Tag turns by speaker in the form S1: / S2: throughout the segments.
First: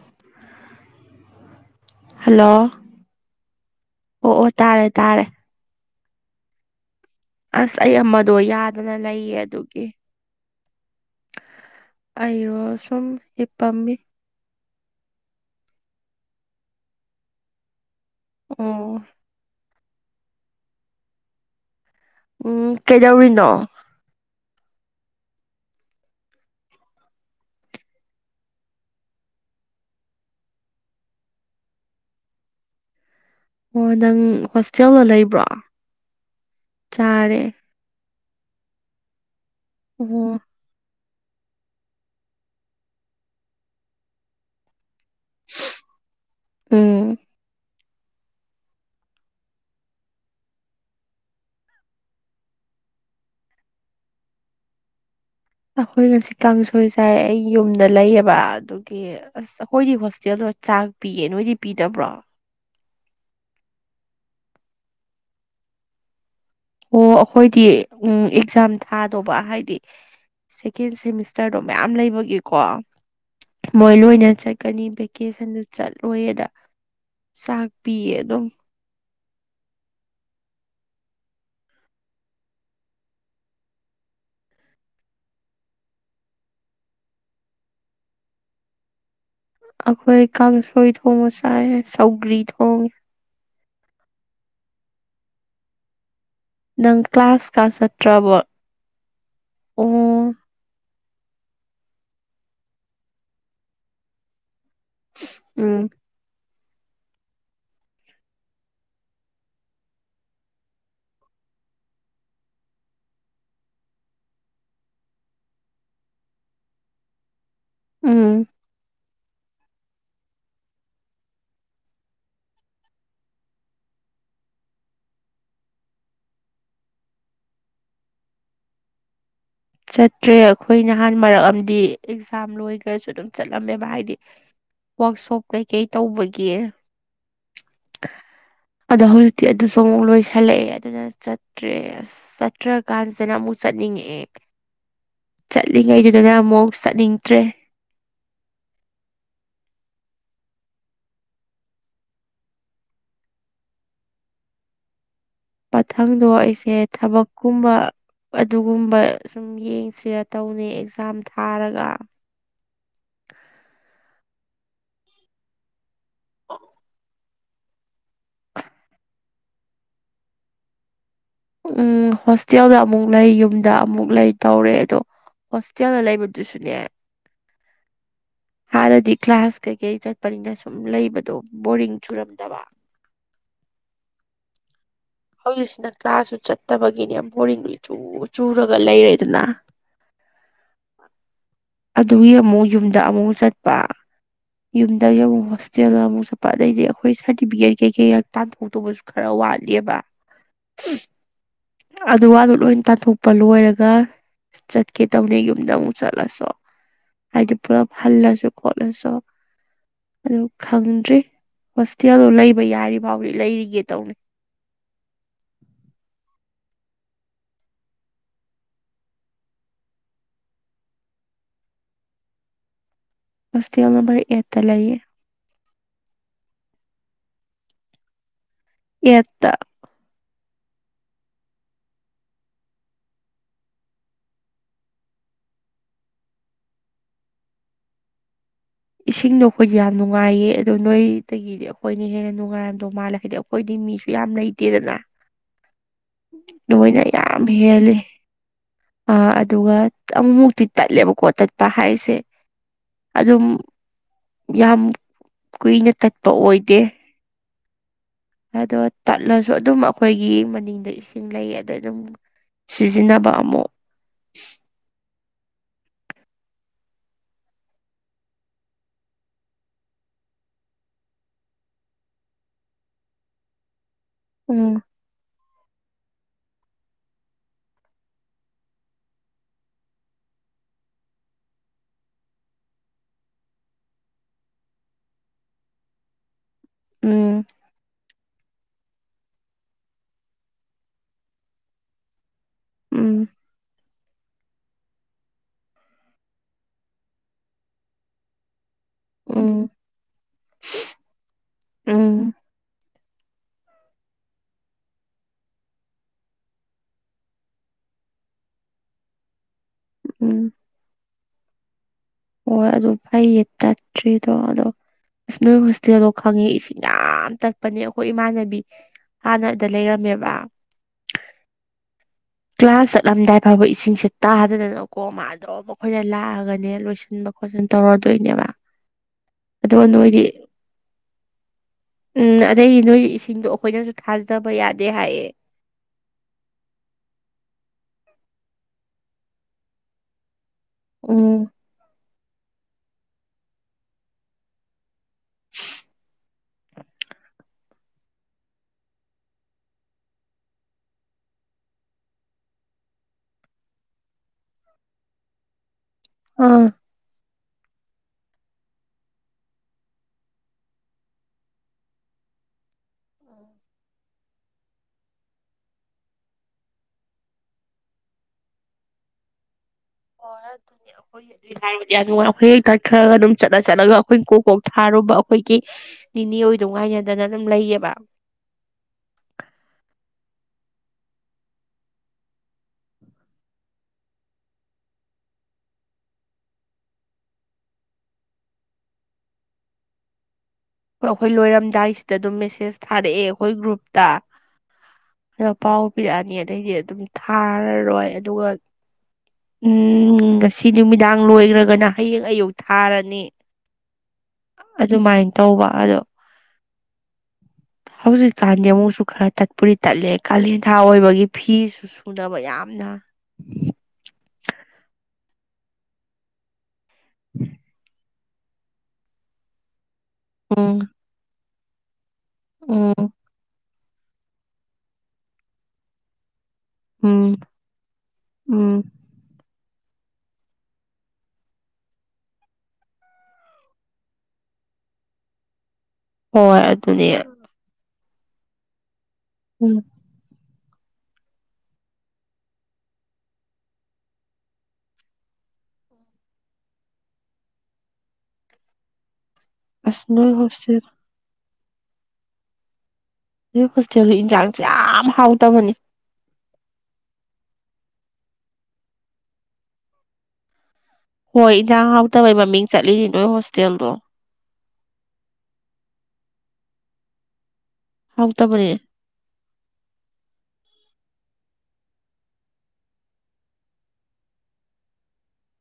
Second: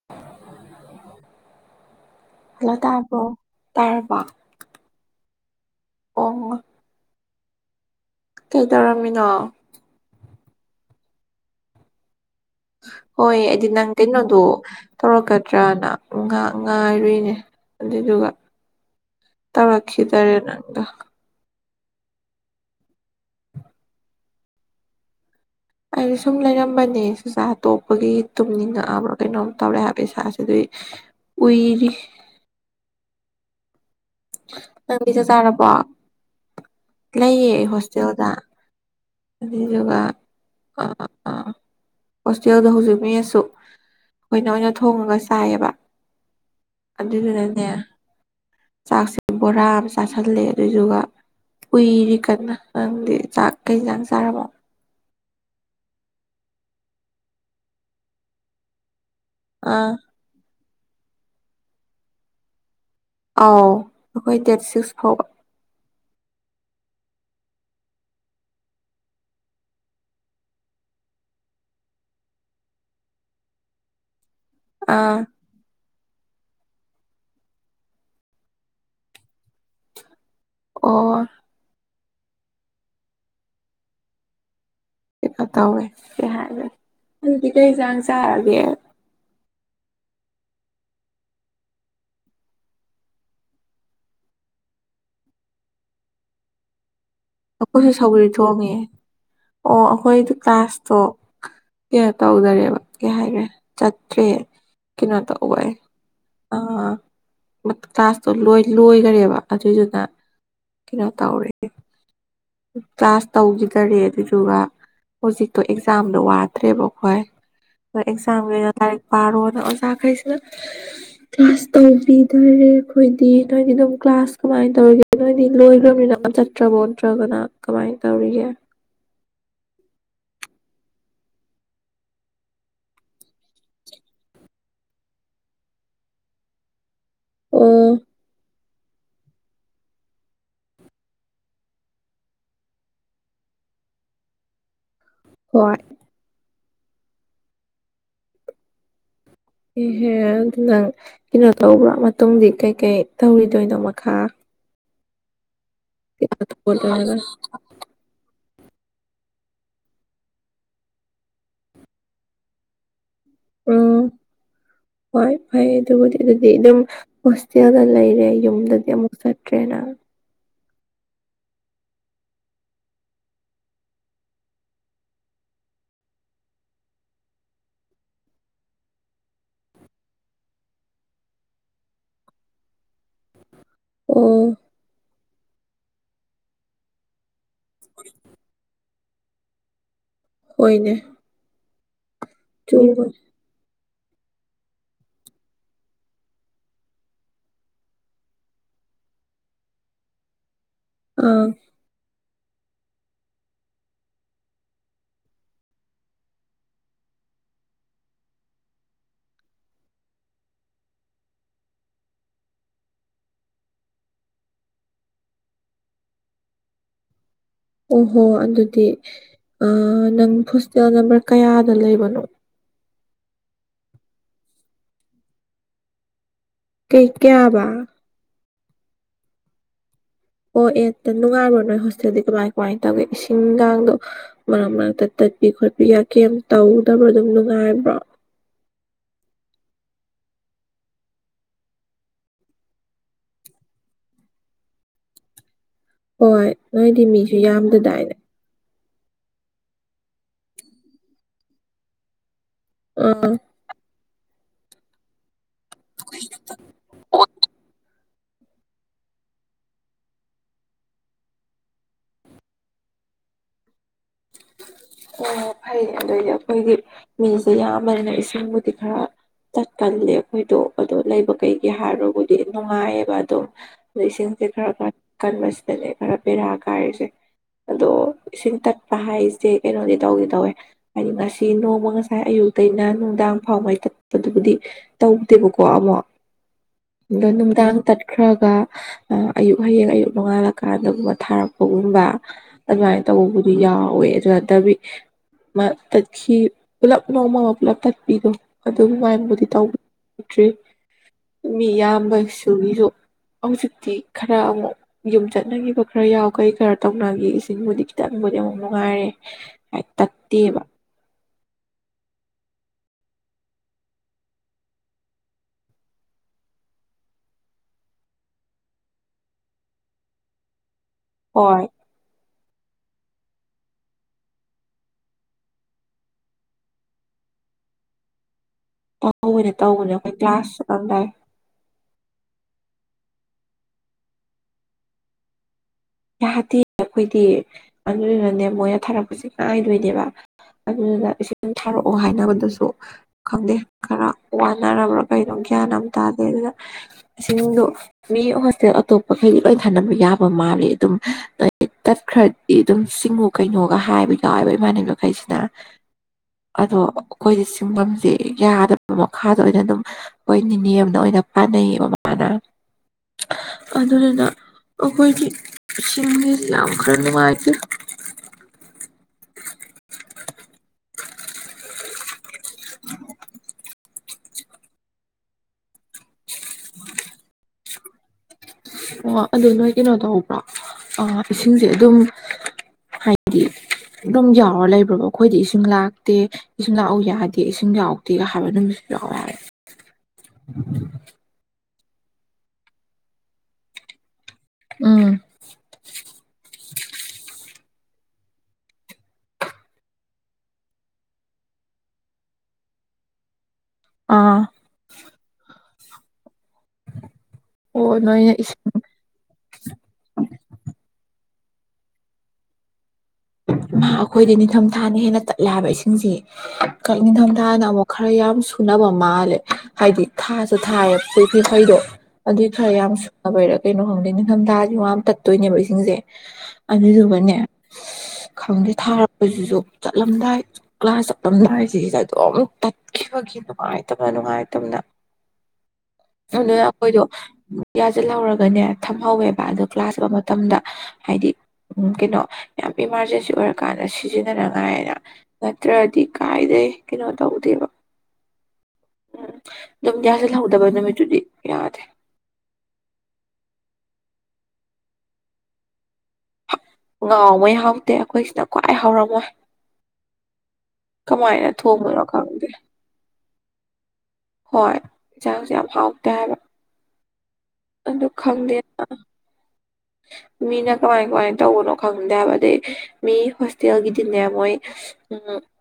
S1: [inaudible]
S2: Hello
S1: ꯇꯥꯔꯕꯣ ꯇꯥꯔꯕꯣ
S2: ꯑꯣ ꯑꯣ ꯇꯥꯔꯦ ꯇꯥꯔꯦ
S1: ꯑꯣ
S2: ꯑꯁ ꯑꯩ ꯑꯃꯗꯣ ꯌꯥꯗꯅ ꯂꯩꯌꯦ
S1: ꯀꯩꯗꯧꯔꯝꯃꯤꯅꯣ
S2: ꯑꯗꯨꯒꯤ ꯑꯩꯔꯣ ꯁꯨꯝ
S1: ꯍꯣꯏ ꯑꯩꯗꯤ ꯅꯪ
S2: ꯍꯤꯞꯄꯝꯃꯤ
S1: ꯀꯩꯅꯣꯗꯨ ꯇꯧꯔꯛꯀꯗꯔꯥꯅ ꯉꯥ ꯉꯥꯏꯔꯨꯏꯅꯦ ꯑꯗꯨꯏꯗꯨꯒ꯫
S2: ꯑꯣ
S1: ꯇꯧꯔꯛ ꯈꯤꯗꯔꯦ ꯅꯪꯗꯣ
S2: ꯎꯝ ꯀꯩꯗꯧꯔꯤꯅꯣ
S1: ꯑꯩꯗꯨ ꯁꯨꯝ ꯂꯩꯔꯝꯕꯅꯦ ꯆꯨꯆꯥꯥꯛ ꯇꯣꯛꯄꯒꯤ ꯇꯨꯝꯅꯤꯡꯉꯛꯑꯕ꯭ꯔꯥ ꯀꯩꯅꯣꯝ ꯇꯧꯔꯦ ꯍꯥꯏꯕꯁꯤ ꯑꯗꯨꯏ꯫ ꯎꯏꯔꯤ
S2: ꯑꯣ ꯅꯪ ꯍꯣꯁꯇꯦꯜꯗ
S1: ꯅꯪꯗꯤ ꯆꯥꯛ
S2: ꯂꯩꯕ꯭ꯔꯣ
S1: ꯆꯥꯔꯕꯣ ꯂꯩꯌꯦ
S2: ꯆꯥꯔꯦ
S1: ꯍꯣꯁꯇꯦꯜꯗ ꯑꯗꯨꯗꯨꯒ
S2: ꯑꯣ
S1: ꯑꯥ ꯑꯥ ꯍꯣꯁꯇꯦꯜꯗ ꯍꯧꯖꯤꯛ ꯃꯤ ꯑꯁꯨꯛ ꯈꯣꯏꯅ ꯑꯣꯏꯅ ꯊꯣꯡꯉꯒ ꯆꯥꯏꯌꯦꯕ
S2: ꯎꯝ
S1: ꯑꯗꯨꯗꯨꯅꯅꯦ ꯆꯥꯛꯁꯦ ꯕꯣꯔꯥ ꯑꯃ ꯆꯥꯥꯁꯜꯂꯦ ꯑꯗꯨꯏꯗꯨꯒ ꯎꯏꯔꯤ ꯀꯟꯅ ꯅꯪꯗꯤ ꯆꯥꯛ ꯀꯩ ꯖꯥꯡ ꯆꯥꯔꯕꯣ
S2: ꯑꯈꯣꯏ ꯉꯁꯤ ꯀꯥꯡꯁꯣꯏ ꯆꯥꯏ ꯑꯩ ꯌꯨꯝꯗ ꯂꯩꯌꯦꯕ ꯑꯗꯨꯒꯤ ꯑꯁ ꯑꯈꯣꯏꯗꯤ
S1: ꯑꯥ
S2: ꯍꯣꯁ ꯆꯦꯜꯂꯣ ꯆꯥꯛ ꯄꯤꯌꯦ ꯅꯣꯏꯗꯤ ꯄꯤꯗꯕ꯭ꯔꯣ
S1: ꯑꯥꯎ ꯑꯈꯣꯏ ꯗꯦꯠ ꯁꯤꯛꯁ ꯐꯥꯎꯕ
S2: ꯑꯣ ꯑꯈꯣꯏꯗꯤ ꯎꯝ ꯑꯦꯛꯖꯥꯝ ꯊꯥꯗꯧꯕ ꯍꯥꯏꯗꯤ ꯁꯦꯀꯦꯟ ꯁꯦꯃꯤꯁꯇꯔꯗꯣ ꯃꯌꯥꯝ ꯂꯩꯕꯒꯤꯀꯣ ꯃꯣꯏ ꯂꯣꯏꯅ ꯆꯠ ꯀꯅꯤ
S1: ꯑꯥ
S2: ꯚꯦꯀꯦꯁꯟꯗꯨ ꯆꯠꯂꯣꯏꯗ ꯆꯥꯛꯄꯤꯌꯦ ꯑꯗꯨꯝ
S1: ꯑꯣ ꯀꯩꯀꯣ ꯇꯧꯋꯦ ꯁꯤ ꯍꯥꯏꯕꯅꯤ ꯑꯗꯨꯗꯤ ꯀꯩ ꯆꯥꯡ ꯆꯥꯔꯒꯦ
S2: ꯑꯈꯣꯏ ꯀꯥꯡꯁꯣꯏ ꯊꯣꯡꯕ ꯆꯥꯏꯑꯦ ꯁꯧꯒ꯭ꯔꯤ ꯊꯣꯡꯉꯦ ꯅꯪ ꯀ꯭ꯂꯥꯁ
S1: ꯑꯈꯣꯏꯁꯨ ꯁꯧꯒ꯭ꯔꯤ ꯊꯣꯡꯉꯦ ꯑꯣ ꯑꯈꯣꯏꯗꯨ ꯀ꯭ꯂꯥꯁ ꯇꯣ ꯀꯤꯌꯥ ꯇꯧꯗꯔꯦꯕ ꯀꯩ ꯍꯥꯏꯒ꯭ꯔꯦ ꯇꯠꯇ꯭ꯔꯦ ꯀꯤꯅꯣ ꯇꯧꯕꯩ
S2: ꯎꯝ
S1: ꯑ ꯀ꯭ꯂꯥꯁꯇꯣ ꯂꯣꯏ ꯂꯣꯏꯒꯔꯦꯕ ꯑꯗꯨꯏꯗꯨꯅ ꯀꯩꯅꯣ ꯇꯧꯔꯦ ꯀ꯭ꯂꯥꯁ ꯇꯧꯒꯤꯗꯔꯦ ꯑꯗꯨꯗꯨꯒ ꯍꯧꯖꯤꯛꯇꯣ ꯑꯦꯛꯖꯥꯝꯗꯣ ꯋꯥꯗ꯭ꯔꯦꯕ ꯑꯈꯣꯏ ꯍꯣꯏ
S2: ꯎꯝ
S1: ꯑꯦꯛꯖꯥꯝꯒꯤ ꯑꯣꯏꯅ ꯂꯥꯏꯔꯤꯛ ꯄꯥꯔꯣꯅ ꯑꯣꯖꯥꯈꯩꯁꯤꯅ
S2: [unintelligible] [inaudible]
S1: ꯀ꯭ꯂꯥꯁ ꯇꯧꯕꯤꯗꯔꯦ ꯑꯩꯈꯣꯏꯗꯤ ꯅꯣꯏꯗꯤ ꯑꯗꯨꯝ ꯀ꯭ꯂꯥꯁ ꯀꯃꯥꯏꯅ ꯇꯧꯔꯤꯒꯦ ꯅꯣꯏꯗꯤ ꯂꯣꯏꯈ꯭ꯔꯕꯅꯤꯅ ꯆ ꯭ꯔꯕꯣ ꯆ꯭ꯔꯒꯅꯥ ꯀꯃꯥꯏ ꯇꯧꯔꯤꯒꯦ
S2: ꯆꯠꯇ꯭ꯔꯦ ꯑꯩꯈꯣꯏ ꯅꯍꯥꯟ ꯃꯔꯛ ꯑꯃꯗꯤ ꯑꯦꯛꯖꯥꯝ ꯂꯣꯏꯈ꯭ꯔꯁꯨ ꯑꯗꯨꯝ ꯆꯠꯂꯝꯃꯦꯕ ꯍꯥꯏꯗꯤ ꯋꯥꯛꯁꯣꯞ ꯀꯩꯀꯩ ꯇꯧꯕꯒꯤ
S1: ꯑꯣ
S2: ꯑꯗꯣ ꯍꯧꯖꯤꯛꯇꯤ ꯑꯗꯨꯁꯨ ꯑꯃꯨꯛ ꯂꯣꯏꯁꯜꯂꯛꯑꯦ ꯑꯗꯨꯅ ꯆꯠꯇ꯭ꯔꯦ ꯑꯁ ꯆꯠꯇ꯭ꯔ ꯀꯥꯟꯁꯤꯗꯅ ꯑꯃꯨꯛ ꯆꯠꯅꯤꯡꯉꯛꯑꯦ
S1: ꯍꯣꯏ
S2: ꯆꯠꯂꯤꯉꯩꯗꯨꯗꯅ ꯑꯃꯨꯛ ꯆꯠꯅꯤꯡꯗ꯭ꯔꯦ
S1: ꯑꯦꯍꯦꯍ ꯑꯗꯨ ꯅꯪ ꯀꯩꯅꯣ ꯇꯧꯕ꯭ꯔꯥ ꯃꯇꯨꯡꯗꯤ ꯀꯩꯀꯩ ꯇꯧꯔꯤꯗꯣꯏꯅꯣ ꯃꯈꯥ
S2: ꯃꯊꯪꯗꯣ ꯑꯩꯁꯦ
S1: ꯂꯣꯏꯔꯒ
S2: ꯊꯕꯛꯀꯨꯝꯕ ꯑꯗꯨꯒꯨꯝꯕ ꯁꯨꯝ ꯌꯦꯡꯁꯤꯔ ꯇꯧꯅꯤ ꯑꯦꯛꯖꯥꯝ ꯊꯥꯔꯒ
S1: ꯎ ꯍꯣꯏ ꯐꯩ ꯑꯗꯨꯕꯨꯗꯤ ꯑꯗꯨꯗꯤ ꯑꯗꯨꯝ ꯍꯣꯁꯇꯦꯜꯗ ꯂꯩꯔꯦ ꯌꯨꯝꯗꯗꯤ ꯑꯃꯨꯛ ꯆꯠꯇ꯭ꯔꯦꯅ
S2: ꯎꯝ ꯍꯣꯁꯇꯦꯜꯗ ꯑꯃꯨꯛ ꯂꯩ ꯌꯨꯝꯗ ꯑꯃꯨꯛ ꯂꯩ ꯇꯧꯔꯦ ꯑꯗꯣ ꯍꯣꯁꯇꯦꯜ ꯂ ꯂꯩꯕꯨꯗꯨꯁꯨꯅꯦ ꯍꯥꯟꯅꯗꯤ ꯀ꯭ꯂꯥꯁ ꯀꯩꯀꯩ ꯆꯠꯄꯅꯤꯅ ꯁꯨꯝ ꯂꯩꯕꯗꯣ ꯕꯣꯔꯤꯡ ꯆꯨꯔꯝꯗꯕ
S1: ꯑꯣ
S2: ꯍꯧꯖꯤꯛꯁꯤꯅ ꯀ꯭ꯂꯥꯁꯁꯨ ꯆꯠꯇꯕꯒꯤꯅꯦ ꯕꯣꯔꯤꯡ ꯏꯆꯨ ꯆꯨꯔꯒ ꯂꯩꯔꯦꯗꯅ [inaudible]
S1: ꯍꯣꯏꯅꯦ
S2: ꯑꯗꯨꯒꯤ ꯑꯃꯨꯛ ꯌꯨꯝꯗ
S1: ꯆꯨꯝꯕꯅꯦ
S2: ꯑꯃꯨꯛ ꯆꯠꯄ ꯌꯨꯝꯗꯒꯤ ꯑꯃꯨꯛ ꯍꯣꯁꯇꯦꯜꯗ ꯑꯃꯨꯛ ꯆꯠꯄ ꯑꯗꯩꯗꯤ ꯑꯩꯈꯣꯏ ꯁꯥꯔꯇꯤꯐꯤꯀꯦꯠ ꯀꯩꯀꯩ ꯇꯥꯟꯊꯣꯛꯇꯧꯕꯁꯨ ꯈꯔ ꯋꯥꯠꯂꯤꯕ [unintelligible]
S1: ꯑꯥ
S2: ꯑꯗꯨ ꯋꯥꯗ ꯂꯣꯏ ꯇꯥꯟꯊꯣꯛꯄ ꯂꯣꯏꯔꯒ ꯆꯠꯀꯦ ꯇꯧꯅꯦ ꯌꯨꯝꯗ ꯑꯃꯨꯛ ꯆꯠꯂꯁꯨꯣ ꯍꯥꯏꯗꯤ ꯄꯨꯂꯞ ꯍꯜꯂꯁꯨ ꯈꯣꯠꯂꯁꯨ ꯑꯗꯨ ꯈꯪꯗ꯭ꯔꯔꯤ ꯍꯣꯁꯇꯦꯜꯗꯣ ꯂꯩꯕ ꯌꯥꯔꯤ ꯐꯥꯎꯗꯤ ꯂꯩꯔꯤꯒꯦ ꯇꯧꯅꯤ
S1: ꯑꯣꯍꯣ ꯑꯗꯨꯗꯤ ꯅꯪ ꯍꯣꯁꯇꯦꯜ ꯅꯝꯕꯔ ꯀꯌꯥꯗ ꯂꯩꯕꯅꯣ
S2: ꯁꯇꯅꯝꯕ ꯑꯦꯠꯇꯂꯏꯌꯦ
S1: ꯀꯩ ꯀꯌꯥꯕ
S2: ꯌꯦꯠꯇ
S1: ꯑꯣ ꯑꯦ ꯅꯨꯡꯉꯥꯏꯔꯨꯔ ꯅꯣꯏ ꯍꯣꯁꯇꯦꯜꯗꯤ ꯀꯃꯥꯏ ꯀꯃꯥꯏꯅ ꯇꯧꯒꯦ ꯏꯁꯤꯡꯒꯗꯣ ꯃꯔꯛ ꯃꯔꯛꯇ ꯇꯠꯄꯤ ꯈꯣꯠꯄꯤ ꯌꯥ ꯀꯦꯝ ꯇꯧꯗꯕ꯭ꯔꯣ ꯑꯗꯨꯝ ꯅꯨꯡꯉꯥꯏꯕ꯭ꯔꯣ
S2: ꯏꯁꯤꯡꯗꯣ ꯑꯩꯈꯣꯏꯗꯤ ꯌꯥꯝ ꯅꯨꯡꯉꯥꯏꯌꯦ ꯑꯗꯣ ꯅꯣꯏꯗꯒꯤꯗꯤ ꯑꯩꯈꯣꯏꯅ ꯍꯦꯟꯅ ꯅꯨꯡꯉꯥꯏꯔꯝꯗꯧ ꯃꯥꯜꯂꯦ ꯍꯥꯏꯗꯤ ꯑꯩꯈꯣꯏꯗꯤ ꯃꯤꯁꯨ ꯌꯥꯝ ꯂꯩꯇꯦꯗꯅ
S1: ꯍꯣꯏ
S2: ꯅꯣꯏꯅ
S1: ꯅꯣꯏꯗꯤ ꯃꯤꯁꯨ
S2: ꯌꯥꯝ ꯍꯦꯜꯂꯤ
S1: ꯌꯥꯝꯗꯗꯥꯏꯅꯦ
S2: ꯑꯗꯨꯒ ꯑꯃꯨꯃꯨꯛꯇꯤ ꯇꯠꯂꯦꯕꯀꯣ ꯇꯠꯄ ꯍꯥꯏꯁꯦ
S1: ꯑꯥ
S2: ꯑꯗꯨꯝ ꯌꯥꯝ ꯀꯨꯏꯅ ꯇꯠꯄ ꯑꯣꯏꯗꯦ ꯑꯗꯣ ꯇꯠꯂꯁꯨ ꯑꯗꯨꯝ ꯑꯩꯈꯣꯏꯒꯤ ꯃꯅꯤꯡꯗ ꯏꯁꯤꯡ ꯂꯩ ꯑꯗ ꯑꯗꯨꯝ ꯁꯤꯖꯤꯟꯅꯕ ꯑꯃꯨꯛ
S1: ꯑꯣ ꯐꯩ ꯑꯗꯨꯑꯣꯏꯗꯤ ꯑꯩꯈꯣꯏꯗꯤ ꯃꯤꯁꯦ ꯌꯥꯝꯕꯅꯤꯅ ꯏꯁꯤꯡꯕꯨꯗꯤ ꯈꯔ ꯇꯠꯀꯜꯜꯂꯤ ꯑꯩꯈꯣꯏꯗꯣ ꯑꯗꯣ ꯂꯩꯕ ꯀꯩꯒꯤ ꯍꯥꯏꯔꯕꯨꯗꯤ ꯅꯨꯡꯉꯥꯏꯌꯦꯕ ꯑꯣ ꯁ ꯦ ꯈꯔ
S2: ꯎꯝ
S1: ꯀꯟꯕꯁꯤꯗꯅꯦ ꯈꯔ ꯕꯦꯔꯥ ꯀꯥꯏꯔꯤꯁꯦ ꯑꯗꯣ ꯏꯁꯤꯡ ꯇ ꯍꯥꯏꯁꯦ ꯀꯩꯅꯣꯗꯤ ꯇꯧꯗꯤꯦ ꯇꯧꯋꯦ ꯍꯥꯏꯗꯤ ꯉꯁꯤ ꯅꯣꯡꯃ ꯉꯁꯥꯏ ꯑꯌꯨꯛꯇꯩꯅ ꯅꯨꯡꯗꯥꯡ ꯐꯥꯎ ꯃꯩ ꯇꯠꯄꯗꯨꯕꯨꯗꯤ ꯇꯧꯗꯦꯕꯀꯣ ꯑꯃꯨꯛ ꯑꯗꯣ
S2: ꯎꯝ
S1: ꯅꯨꯡꯗꯥꯡ ꯈ꯭ꯔꯒ ꯑꯌꯨꯛ ꯍꯌꯦꯡ ꯑꯌꯨꯛ ꯅꯉꯥꯜꯂꯀꯥꯟꯗꯒꯨꯝꯕ ꯊꯥꯔꯛꯄꯒꯨꯝꯕ ꯑꯗꯨꯃꯥꯏꯅ
S2: ꯎꯝ
S1: ꯇꯧꯕꯕꯨꯗꯤ ꯌꯥꯎꯋꯦ ꯑꯗꯨꯅꯥꯠꯇꯕꯤ ꯃꯥ ꯇꯠꯈꯤ ꯄꯨꯂꯞ ꯂꯣꯡꯃ ꯄꯨꯂꯞ ꯇꯠꯄꯤꯤꯗꯣ ꯑꯗꯨꯃꯥꯏꯅꯕꯨꯗꯤ
S2: ꯎꯝ
S1: ꯇꯧꯗ꯭ꯔꯤ
S2: ꯎꯝ
S1: ꯃꯤꯌꯥꯝꯕꯁꯨꯒꯤꯁꯨ ꯑꯃꯨꯛꯁꯨꯇꯤ ꯈꯔ ꯑꯃꯨꯛ ꯌꯨꯝ ꯆꯠꯅꯈꯤꯕ ꯈꯔ ꯌꯥꯎ ꯀꯩꯀꯔꯥ ꯇꯧꯅꯈꯤ ꯁꯤꯕꯨꯅꯤꯗ ꯎꯕꯨꯗꯤ ꯑꯃꯨꯛ ꯅꯨꯡꯉꯥꯏ ꯌꯥꯝ
S2: ꯎꯝ
S1: ꯇꯠꯇꯦꯕ
S2: ꯍꯣꯏ ꯑꯗꯨ ꯑꯩꯇꯠꯇ꯭ꯔꯤꯗꯣ ꯑꯗꯣ ꯅꯣꯏ ꯍꯣꯁꯇꯦꯜꯗꯣ ꯈꯪꯉꯦ ꯏꯁ ꯌꯥꯝ ꯇꯠꯄꯅꯦ ꯑꯩꯈꯣꯏ ꯏꯃꯥꯅꯗꯤ ꯍꯥꯟꯑꯗ ꯂꯩꯔꯝꯃꯦꯕ
S1: ꯍꯣꯏ
S2: ꯒ꯭ꯂꯥꯁ ꯆꯠꯂꯝꯗꯥꯏ ꯐꯥꯎꯕ ꯏꯁꯤꯡꯁꯦ ꯇꯥꯗꯗꯅꯕꯀꯣ ꯃꯥꯗꯣ ꯑꯩꯈꯣꯏꯅ ꯂꯥꯛꯑꯒꯅꯦ ꯂꯣꯏꯁꯤꯟꯕ ꯈꯣꯠꯆꯟ ꯇꯧꯔꯗꯣꯏꯅꯦꯕ
S1: ꯇꯧꯕ ꯑꯣꯏꯅ
S2: ꯑꯗꯨꯒ
S1: ꯇꯧꯕꯅꯦ ꯑꯩꯈꯣꯏ
S2: ꯅꯣꯏꯗꯤ
S1: ꯀ꯭ꯂꯥꯁ ꯆꯠꯑꯝꯗꯥꯏ
S2: ꯎꯝ ꯑꯗꯩ ꯅꯣꯏꯒꯤ ꯏꯁꯤꯡꯗꯣ ꯑꯩꯈꯣꯏꯗꯁꯨ ꯊꯥꯖꯕ ꯌꯥꯗꯦ ꯍꯥꯏꯌꯦ
S1: ꯌꯥꯗꯦ ꯑꯩꯈꯣꯏꯗꯤ ꯑꯗꯨꯗꯨꯅꯅꯦ ꯃꯣꯏꯅ ꯊꯥꯔꯛꯄꯁꯦ ꯉꯥꯏꯗꯣꯏꯅꯦꯕ ꯑꯗꯨꯗꯨꯅ
S2: ꯎꯝ
S1: ꯏꯁꯤꯡ ꯊꯥꯔꯛꯑꯣ ꯍꯥꯏꯅꯕꯗꯁꯨ ꯈꯪꯗꯦ ꯈꯔ ꯋꯥꯅꯔꯕ꯭ꯔꯥ ꯀꯩꯅꯣ ꯒ꯭ꯌꯥꯟ ꯑꯝꯇꯥꯗꯦ ꯑꯗꯨꯅ ꯁꯤꯡꯗꯣ ꯃꯤ ꯍꯣꯁꯇꯦꯜ ꯑꯇꯣꯞꯄꯈꯩꯗꯤ ꯂꯣꯏ ꯊꯅꯕ ꯌꯥꯕ ꯃꯥꯜꯂꯤ ꯑꯗꯨꯕꯨ ꯇꯠꯈ꯭ꯔꯗꯤ ꯑꯗꯨꯝ ꯁꯤꯕꯨꯀꯩꯅꯣꯒ ꯍꯥꯏꯕ ꯇꯥꯏꯕ ꯏꯃꯥꯟꯕꯤ ꯃꯈꯩꯁꯤꯅ
S2: ꯑꯥ
S1: ꯑꯗꯣ ꯑꯩꯈꯣꯏꯗꯤ ꯁꯤꯃꯛꯇꯤ ꯌꯥꯗꯕ ꯃꯈꯥꯗ ꯑꯣꯏꯅ ꯑꯗꯨꯝ ꯍꯣꯏ ꯅꯤꯅꯦ ꯑꯃꯅ ꯑꯣꯏꯅ ꯄꯥꯅꯩꯌꯦꯕꯃꯅ ꯑꯗꯨꯅꯅ ꯑꯩꯈꯣꯏꯗꯤ ꯆꯤꯡꯃꯤꯁꯤ ꯌꯥꯝꯈꯔꯅꯨꯡꯉꯥꯥꯏꯇꯦ
S2: ꯑꯗꯨꯅ ꯍꯥꯏꯔꯗꯤ ꯑꯗꯣ ꯑꯩꯈꯣꯏꯒꯤ ꯀꯠꯈꯔꯒ ꯑꯗꯨꯝ ꯆꯠꯂꯆꯠꯂꯒ ꯑꯩꯈꯣꯏ ꯀꯣꯛꯀꯣꯛ ꯊꯥꯔꯨꯕ ꯑꯩꯈꯣꯏꯒꯤ ꯅꯤꯅꯦ ꯑꯣꯏꯗ ꯉꯥꯏꯅꯗꯅ ꯑꯗꯨꯝ ꯂꯩꯌꯦꯕ
S1: ꯑꯣ ꯑꯗꯨ ꯅꯣꯏ ꯀꯩꯅꯣ ꯇꯧꯕ꯭ꯔꯣ ꯏꯁꯤꯡꯁꯦ ꯑꯗꯨꯝ ꯍꯥꯏꯗꯤ ꯑꯗꯨꯝ ꯌꯥꯎꯔ ꯂꯩꯕ꯭ꯔꯕ ꯑꯩꯈꯣꯏꯗꯤ ꯏꯁꯤꯡ ꯂꯥꯛꯇꯦ ꯏꯁꯤꯡ ꯂꯥꯛꯎ ꯌꯥꯗꯦ ꯏꯁꯤꯡ ꯌꯥꯎꯗꯦꯒ ꯍꯥꯏꯕ ꯅꯨꯝꯕꯁꯨ ꯌꯥꯎꯋ‌ꯦ ꯍꯥꯏꯕ
S2: ꯑꯩꯈꯣꯏ ꯂꯣꯏꯔꯝꯗꯥꯏꯁꯤꯗ ꯑꯗꯨꯝ ꯃꯦꯁꯦꯁ ꯊꯥꯔꯛꯑꯦ ꯑꯩꯈꯣꯏ ꯒ꯭ꯔꯨꯞꯇ
S1: ꯎꯝ
S2: ꯑꯗꯣ ꯄꯥꯎ ꯄꯤꯔꯛꯑꯅꯤ ꯑꯗꯩꯗꯤ ꯑꯗꯨꯝ ꯊꯥꯔꯔꯣꯏ ꯑꯗꯨꯒ ꯎꯝ ꯉꯁꯤ ꯅꯨꯃꯤꯗꯥꯡ ꯂꯣꯏꯈ꯭ꯔꯒꯅ ꯍꯌꯦꯡ ꯑꯌꯨꯛ ꯊꯥꯔꯅꯤ
S1: ꯑꯥ
S2: ꯑꯗꯨꯃꯥꯏꯅ ꯇꯧꯕ ꯑꯗꯣ
S1: ꯑꯣ ꯅꯣꯏꯅ
S2: ꯍꯧꯖꯤꯛꯀꯥꯟ ꯑꯃꯨꯛꯁꯨ ꯈꯔ ꯇꯠꯄꯔꯤ ꯇꯠꯂꯦ ꯀꯥꯂꯦꯟ ꯊꯥ ꯑꯣꯏꯕꯒꯤ ꯐꯤꯁꯨ ꯁꯨꯅꯕ ꯌꯥꯝꯅ
S1: ꯑꯩꯈꯣꯏꯗꯤ ꯅꯤꯡꯊꯝꯊꯥꯅ ꯍꯦꯟꯅ ꯇꯠꯂꯦꯕ ꯏꯁꯤꯡꯁꯤ ꯀꯅꯤꯡꯊꯝꯊꯥꯅ ꯑꯃꯨꯛ ꯈꯔ ꯌꯥꯝ ꯁꯨꯅꯕ ꯃꯥꯜꯂꯦ ꯍꯥꯏꯗꯤ ꯊꯥꯁꯨ
S2: ꯎꯝ
S1: ꯊꯥꯏꯌꯦꯕ ꯁꯤꯈꯩꯗꯣ [unintelligible] ꯑꯗꯨꯏ ꯈꯔ ꯌꯥꯝ
S2: ꯎꯝ
S1: ꯁꯨꯅꯕꯩꯔ ꯀꯩꯅꯣ ꯈꯪꯗꯦ ꯅꯤꯡꯊꯝꯊꯥꯒꯤ ꯋꯥꯑꯃ [unintelligible] ꯇꯠꯇꯣꯏꯅꯦꯕ ꯏꯁꯤꯡꯁꯦ ꯑꯗꯨꯗꯨꯒꯅꯦ
S2: ꯎꯝ
S1: ꯈꯪꯗꯦ
S2: ꯎꯝ
S1: ꯊꯥꯔꯛꯄꯁꯤꯁꯨ ꯆꯠꯂꯝꯗꯥꯏ ꯀ꯭ꯂꯥꯁ ꯆꯂꯝꯗꯥꯏꯁ‌ꯦ ꯁꯤꯗ ꯑꯗꯨꯝ ꯇꯠꯈꯤꯕꯒꯤ ꯅꯨꯡꯉꯥꯏꯇꯕꯅ ꯅꯨꯡꯉꯥꯏꯇꯕꯅ
S2: [inaudible]
S1: ꯑꯗꯨꯅ
S2: ꯍꯣꯏ
S1: [unintelligible] ꯑꯩꯈꯣꯏꯗꯣ
S2: ꯑꯗꯨꯅꯦ
S1: ꯌꯥꯁꯤꯜꯍꯧꯔꯒꯅꯦ ꯊꯝꯍꯧꯋꯦꯕ ꯑꯗꯣ
S2: ꯎꯝ
S1: ꯀ꯭ꯂꯥꯁ ꯑꯃ ꯃꯇꯝꯗ ꯍꯥꯏꯗꯤ ꯀꯩꯅꯣ ꯌꯥꯝ ꯏꯃꯥꯔꯖꯦꯟꯁꯤ ꯑꯣꯏꯔꯀꯥꯟꯗ ꯁꯤꯖꯤꯟꯅꯅꯉꯥꯏꯅ ꯅꯠꯇ꯭ꯔꯗꯤ ꯀꯥꯏꯗꯩ ꯀꯩꯅꯣ ꯇꯧꯗꯦꯕ
S2: [inaudible]
S1: ꯎꯝ
S2: ꯑꯁ ꯅꯣꯏ
S1: ꯝꯗꯨꯝꯌꯥꯁꯤꯜꯍꯧꯗꯕ
S2: ꯍꯣꯁꯇꯦꯜ
S1: ꯅꯨꯃꯤꯠꯇꯨꯗꯤ ꯌꯥꯗꯦ
S2: ꯅꯣꯏ ꯍꯣꯁꯇꯦꯜꯗꯨ ꯌꯦꯟꯖꯥꯡꯁꯨ ꯌꯥꯝ ꯍꯥꯎꯇꯕꯅꯤ
S1: ꯉꯥꯎ ꯑꯃ [unintelligible] ꯌꯥꯥꯎꯗꯦ ꯑꯩꯈꯣꯏꯁꯤꯅ ꯈ꯭ꯋꯥꯏ ꯍꯥꯎꯔꯝꯃꯣꯏ ꯀꯃꯥꯏꯅ
S2: ꯍꯣꯏ ꯏꯟꯖꯥꯡ
S1: ꯊꯣꯡꯕꯅꯣ
S2: ꯍꯥꯎꯇꯕꯩ
S1: ꯈꯪꯗꯦ
S2: ꯃꯃꯤꯡ ꯆꯠꯂꯤꯅꯤ ꯅꯣꯏ ꯍꯣꯁꯇꯦꯜꯗꯣ
S1: ꯍꯣꯏ ꯏꯟꯁꯥꯡꯁꯨ ꯌꯥꯝ ꯍꯥꯎꯇꯦ ꯍꯥꯏꯕ ꯑꯗꯨ ꯈꯪꯗꯦ
S2: ꯍꯥꯎꯇꯕꯅꯦ
S1: [unintelligible] ꯃꯤꯅ ꯀꯃꯥꯏ ꯀꯃꯥꯏꯅ ꯇꯧꯕꯅꯣ ꯈꯪꯗꯦꯕ ꯑꯗꯩ ꯃꯤ ꯍꯣꯁꯇꯦꯜꯒꯤꯗꯤꯅꯦ ꯃꯣꯏ ꯎꯝ [unintelligible]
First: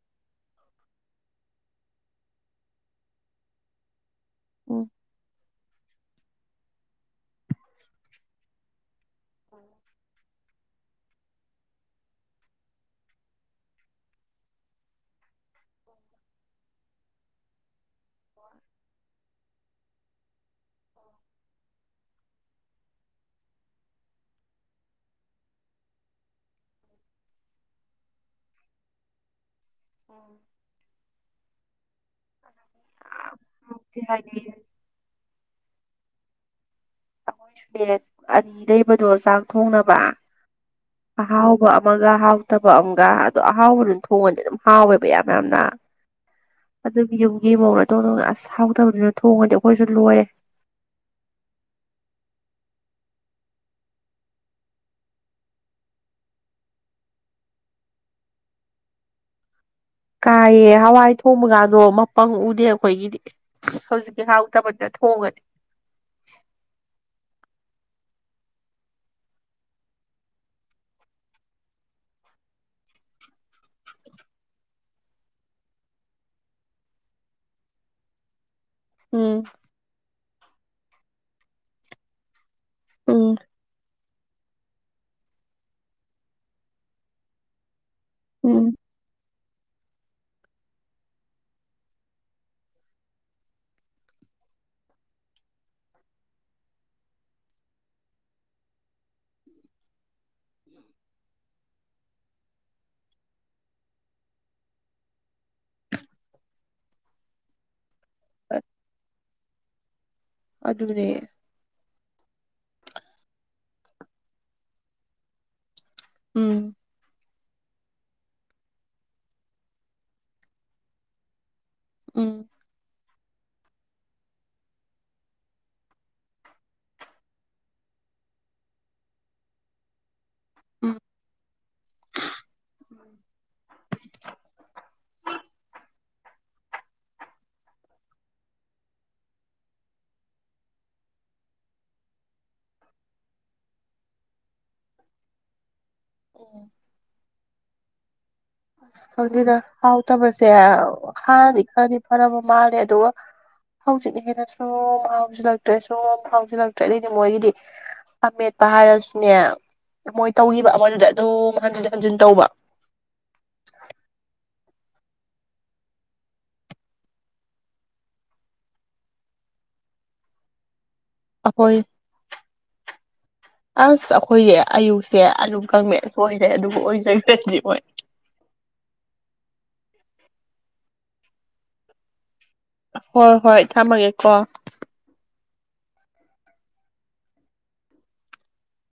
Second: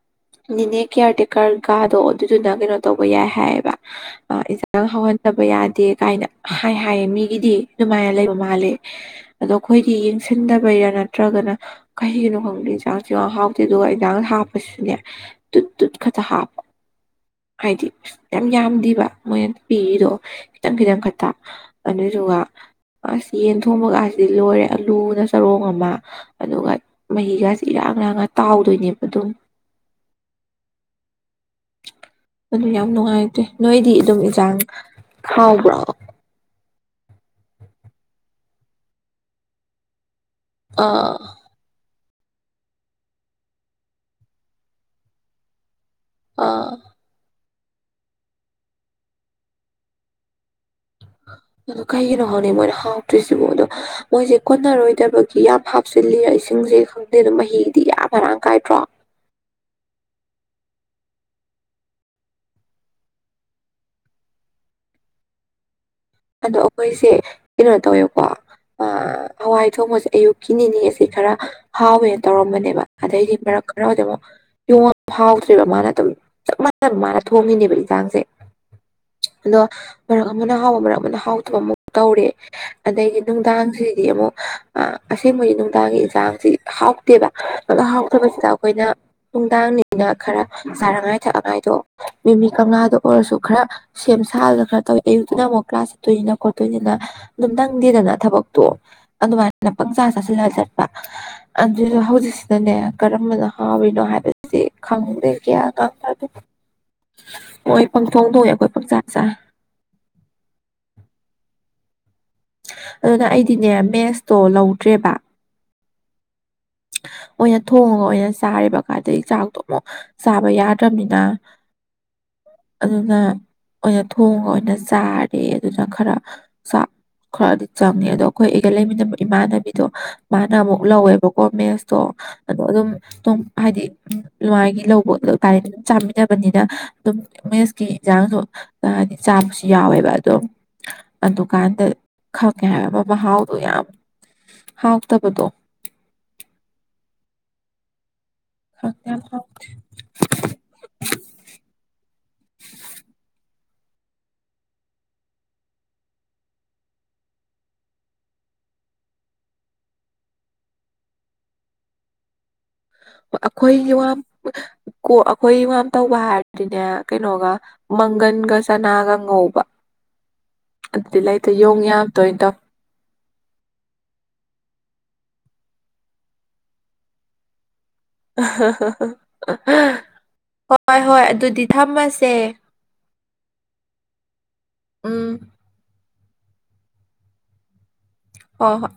S1: ꯅꯤꯅꯦ ꯀꯤꯌꯥꯔ ꯇꯦꯀꯔ ꯀꯥꯗꯣ ꯑꯗꯨꯗꯨꯅ ꯀꯩꯅꯣ ꯇꯧꯕ ꯌꯥꯏ ꯍꯥꯏꯌꯦꯕ
S2: ꯎꯝ
S1: ꯏꯟꯁꯥꯡ ꯍꯧꯍꯟꯗꯕ ꯌꯥꯗꯦ ꯀꯥꯏꯅ ꯍꯥꯏ ꯍꯥꯏꯌꯦ ꯃꯤꯒꯤꯗꯤ ꯑꯗꯨꯃꯥꯏꯅ ꯂꯩꯕ ꯃꯥꯜꯂꯦ ꯑꯗꯣ ꯑꯩꯈꯣꯏꯗꯤ ꯌꯦꯡꯁꯤꯟꯗꯕꯩꯔꯥ ꯅꯠꯇ꯭ꯔꯒꯅ ꯀꯩꯒꯤꯅꯣ ꯈꯪꯗꯦ ꯏꯟꯁꯥꯡꯁꯨ ꯌꯥꯝ ꯍꯥꯎꯇꯦ ꯑꯗꯨꯒ ꯏꯟꯖꯥꯡ ꯍꯥꯞꯄꯁꯨꯅꯦ ꯇꯨꯠ ꯇꯨꯠ ꯈꯛꯇꯥ ꯍꯥꯞꯄ ꯍꯥꯏꯗꯤ ꯌꯥꯝ ꯌꯥꯝꯗꯦꯕ ꯃꯣꯏꯅ ꯄꯤꯔꯤꯗꯣ ꯈꯤꯇꯪ ꯈꯤꯇꯪ ꯈꯛꯇ ꯑꯗꯨꯗꯨꯒ ꯑꯁ ꯌꯦꯟ ꯊꯣꯡꯕꯒꯁꯤꯗꯤ ꯂꯣꯏꯔꯦ ꯑꯂꯨꯅ ꯆꯔꯣꯡ ꯑꯃ ꯑꯗꯨꯒ ꯃꯍꯤꯒꯁꯤ ꯏꯔꯥꯡ ꯂꯔꯥꯡꯒ ꯇꯥꯎꯗꯣꯏꯅꯦꯕ ꯑꯗꯨꯝ
S2: ꯑ [inaudible]
S1: ꯑꯗꯨ ꯌꯥꯝ ꯅꯨꯡꯉꯥꯏꯇꯦ ꯅꯣꯏꯗꯤ
S2: ꯃꯨꯛꯇꯤ
S1: ꯑꯗꯨꯝ
S2: ꯍꯥꯏꯗꯤ
S1: ꯏꯟꯁꯥꯡ ꯍꯥꯎꯕ꯭ꯔꫭ
S2: ꯑꯩꯈꯣꯏꯁꯨꯅꯦ ꯑꯅꯤ ꯂꯩꯕꯗꯣ ꯆꯥꯛ ꯊꯣꯡꯅꯕ
S1: ꯑꯥ
S2: ꯑꯍꯥꯎꯕ ꯑꯃꯒ ꯍꯥꯎꯇꯕ ꯑꯃꯒ ꯑꯗꯣ ꯑꯍꯥꯎꯕ ꯑꯗꯨꯝ ꯊꯣꯡꯉꯗꯤ ꯑꯗꯨꯝ ꯍꯥꯎꯋꯦꯕ ꯌꯥꯝ ꯌꯥꯝꯅ [inaudible]
S1: ꯑꯥ
S2: ꯑꯗꯨꯝ ꯌꯨꯝꯒꯤ ꯃꯧ ꯑꯇꯣꯝꯕꯤꯅꯥ [unintelligible] ꯑꯁ ꯍꯥꯎꯇꯕꯗꯨꯅ ꯊꯣꯡꯉꯗꯤ ꯑꯩꯈꯣꯏꯁꯨ ꯂꯣꯏꯔꯦ
S1: ꯑꯗꯨ ꯀꯩꯒꯤꯅꯣ ꯍꯥꯏꯅꯤꯡ [unintelligible] ꯃꯣꯏꯅ ꯍꯥꯎꯇ꯭ꯔꯤꯁꯤꯕꯣ ꯑꯗꯣ ꯃꯣꯏꯁꯦ ꯀꯣꯟꯅꯔꯣꯏꯗꯕꯒꯤ ꯌꯥꯝ ꯍꯥꯞꯆꯤꯜꯂꯤꯔ ꯏꯁꯤꯡꯁꯦ [unintelligible] ꯑꯗꯨ ꯃꯍꯤꯗꯤ ꯀꯌꯥ ꯃꯔꯥꯡ ꯀꯥꯏꯗ꯭ꯔꯣ
S2: ꯀꯥꯏꯌꯦ ꯍꯋꯥꯏ ꯊꯣꯡꯕ ꯀꯥꯏꯗꯣ ꯃꯄꯪ ꯎꯗꯦ ꯑꯩꯈꯣꯏꯒꯤꯗꯤ ꯍꯧꯖꯤꯛꯀꯤ ꯍꯥꯎꯇꯕꯗꯨꯅ ꯊꯣꯡꯉꯗꯤ
S1: ꯑꯗꯣ ꯑꯩꯈꯣꯏꯁꯦ ꯀꯩꯅꯣ ꯇꯧꯋꯦꯀꯣ ꯑꯥ ꯍꯋꯥꯏ ꯊꯣꯡꯕꯁꯦ ꯑꯌꯨꯛꯀꯤ ꯅꯤꯅꯤꯁꯤ ꯈꯔꯥ ꯍꯥꯎꯋꯦꯅ ꯇꯧꯔꯝꯕꯅꯦꯕ ꯑꯗꯩꯗꯤ ꯃꯔꯛ ꯈꯔꯗ ꯑꯃꯨꯛ ꯍꯥꯎꯗ꯭ꯔꯦꯕ ꯃꯥꯅ ꯑꯗꯨꯝ ꯆꯞ ꯃꯥꯟꯅꯅ ꯃꯥꯅ ꯊꯣꯡꯉꯤꯅꯦꯕ ꯌꯦꯟꯖꯥꯡꯁꯦ
S2: ꯎꯝ
S1: ꯑꯗꯣ ꯃꯔꯛ ꯑꯃꯅ ꯍꯥꯎꯕ ꯃꯔꯛ ꯑꯃꯅ ꯍꯥꯎꯇꯕ ꯑꯃꯨꯛ ꯇꯧꯔꯦ ꯑꯗꯒꯤ
S2: ꯎꯝ
S1: ꯅꯨꯡꯗꯥꯡꯁꯤꯗꯤ ꯑꯃꯨꯛ ꯑꯁꯦꯡꯕꯒꯤ ꯅꯨꯡꯗꯥꯡꯒꯤ ꯏꯟꯁꯥꯡꯁꯤ ꯍꯥꯎꯇꯦꯕ ꯑ ꯍꯥꯎꯇꯕꯁꯤꯗ
S2: ꯎꯝ
S1: ꯑꯩꯈꯣꯏꯅ ꯅꯨꯡꯗꯥꯡꯅꯤꯅ ꯈꯔ ꯆꯥꯅꯉꯥꯏ ꯊꯛꯅꯤꯡꯉꯥꯏꯗꯣ ꯃꯤꯃꯤ ꯀꯪꯂꯥꯗ ꯑꯣꯏꯔꯁꯨ ꯈꯔ ꯁꯦꯝ ꯁꯥꯔꯗꯨꯅ ꯈꯔ ꯇꯧꯋꯦ ꯑꯌꯨꯛꯇꯨꯅ ꯑꯃꯨꯛ ꯀ꯭ꯂꯥꯁ ꯈꯣꯠꯇꯣꯏꯅꯤꯅ ꯈꯣꯠꯇꯣꯏꯅꯤꯅ ꯑꯗꯨꯝ ꯅꯪꯗꯦꯗꯅ ꯊꯕꯛꯇꯣ ꯑꯗꯨꯃꯥꯏꯅ ꯄꯪꯆꯥ ꯆ ꯂꯤꯂꯥ ꯆꯠꯄ ꯑꯗꯨꯗ ꯍꯧꯖꯤꯛꯁꯤꯗꯅꯦ ꯀꯔꯝꯕꯅ ꯍꯥꯎꯔꯤꯅꯣ ꯍꯥꯏꯕꯗꯤ ꯈꯪꯗꯦ ꯒꯌꯥꯟꯒ ꯑꯝ ꯇꯥꯗꯦ
S2: [unintelligible]
S1: ꯃꯣꯏ ꯄꯪꯊꯣꯡ ꯊꯣꯛꯑꯦ ꯑꯩꯈꯣꯏ ꯄꯥꯛꯆꯥ ꯆꯥ
S2: ꯑꯗꯨꯅꯦ
S1: ꯑꯗꯨꯅ ꯑꯩꯗꯤꯅꯦ ꯃꯦꯁꯇꯣ ꯂꯧꯗ꯭ꯔꯦꯕ
S2: ꯎꯝ
S1: ꯑꯣꯏꯅ ꯊꯣꯡꯉꯒ ꯑꯣꯏꯅ ꯆꯥꯔꯦꯕ ꯀꯥꯏꯗꯩ ꯆꯥꯛꯇꯣ ꯑꯃꯨꯛ ꯆꯥꯕ ꯌꯥꯗ꯭ꯔꯕꯅꯤꯅ
S2: ꯎꯝ
S1: ꯑꯗꯨꯅ ꯑꯣꯏꯅ ꯊꯣꯡꯉꯒ ꯑꯣꯏꯅ ꯆꯥꯔꯦ ꯑꯗꯨꯅ ꯈꯔ ꯆꯥꯛ ꯈꯔꯗꯤ ꯆꯪꯉ ꯑꯗꯣ ꯑꯩꯈꯣꯏ ꯑꯩꯒ ꯂꯩꯃꯤꯟꯅꯕ ꯏꯃꯥꯟꯅꯕꯤꯗꯣ ꯃꯥꯅ ꯑꯃꯨꯛ
S2: ꯎꯝ
S1: ꯂꯧꯋꯦꯕ ꯀꯣ ꯃꯦꯁꯇꯣ ꯑꯗꯣ ꯑꯗꯨꯝ ꯑꯗꯨꯝ ꯍꯥꯏꯗꯤ ꯃꯒꯤ ꯂꯧꯕ ꯍꯥꯢꯗꯤ ꯑꯗꯨꯝ ꯆꯥꯃꯤꯟꯅꯕꯅꯤꯅ ꯑꯗꯨꯝ ꯃꯦꯁꯀꯤ ꯌꯦꯟꯖꯥꯡꯁꯨ ꯍꯥꯏꯗꯤ ꯆꯥꯕꯁꯤ ꯌꯥꯎꯋꯦꯕ ꯑꯗꯨꯝ ꯑꯗꯨꯀꯥꯟꯗ ꯈꯪꯉꯦ ꯍꯥꯏ ꯑꯃ ꯃꯍꯥꯎꯗꯣ ꯌꯥꯝ ꯍꯥꯎꯇꯕꯗꯣ
S2: ꯑꯣ
S1: ꯈꯪ
S2: ꯑꯁ
S1: ꯌꯥꯝ ꯍꯥꯎ
S2: ꯈꯪꯗꯦꯗ ꯍꯥꯎꯇꯕꯁꯦ ꯍꯥꯟꯅꯗꯤ ꯈꯔꯗꯤ ꯐꯔꯝꯕ ꯃꯥꯜꯂꯦ ꯑꯗꯨꯒ ꯍꯧꯖꯤꯛꯅ ꯍꯦꯟꯅ ꯁꯨꯝ ꯍꯥꯎꯁꯤꯜꯂꯛꯇ꯭ꯔꯦ ꯁꯨꯝ ꯍꯥꯎꯁꯤꯜꯂꯛꯇ꯭ꯔꯦ ꯑꯗꯨꯏꯗꯤ ꯃꯣꯏꯒꯤꯗꯤ ꯑꯃꯦꯠꯄ ꯍꯥꯏꯔꯁꯨꯅꯦ ꯃꯣꯏ ꯇꯧꯈꯤꯕ ꯃꯣꯏꯗꯨꯗ ꯑꯗꯨꯝ ꯍꯟꯖꯤꯟ ꯍꯟꯖꯤꯟ ꯇꯧꯕ
S1: ꯑꯩꯈꯣꯏꯒꯤ ꯋꯥ ꯀ ꯑꯩꯈꯣꯏ ꯏ ꯋꯥꯝ ꯇꯧꯕ ꯍꯥꯏꯔꯗꯤꯅꯦ ꯀꯩꯅꯣꯒ ꯃꯪꯒꯟꯒ ꯆꯥꯅꯥꯒ ꯉꯧꯕ
S2: [unintelligible]
S1: ꯑꯗꯨꯗꯤ ꯂꯩꯇꯦ
S2: ꯑꯩꯈꯣꯏ
S1: ꯌꯣꯡ ꯌꯥꯝ ꯇꯣꯏ ꯇꯧꯋꯤ
S2: [unintelligible] ꯑꯁ ꯑꯩꯈꯣꯏ ꯑꯌꯨꯛꯁꯦ ꯑꯗꯨꯝ ꯀꯪꯃꯦꯠ ꯑꯣꯏꯔꯦ ꯑꯗꯨꯒ ꯑꯣꯏꯖ꯭ꯔꯗꯤ ꯍꯣꯏ
S1: ꯍꯣꯏ ꯍꯣꯏ ꯑꯗꯨꯗꯤ ꯊꯝꯃꯁꯦ
S2: ꯍꯣꯏ ꯍꯣꯏ ꯊꯝꯃꯒꯦꯀꯣ
S1: ꯎꯝ ꯍꯣ ꯍꯣꯏ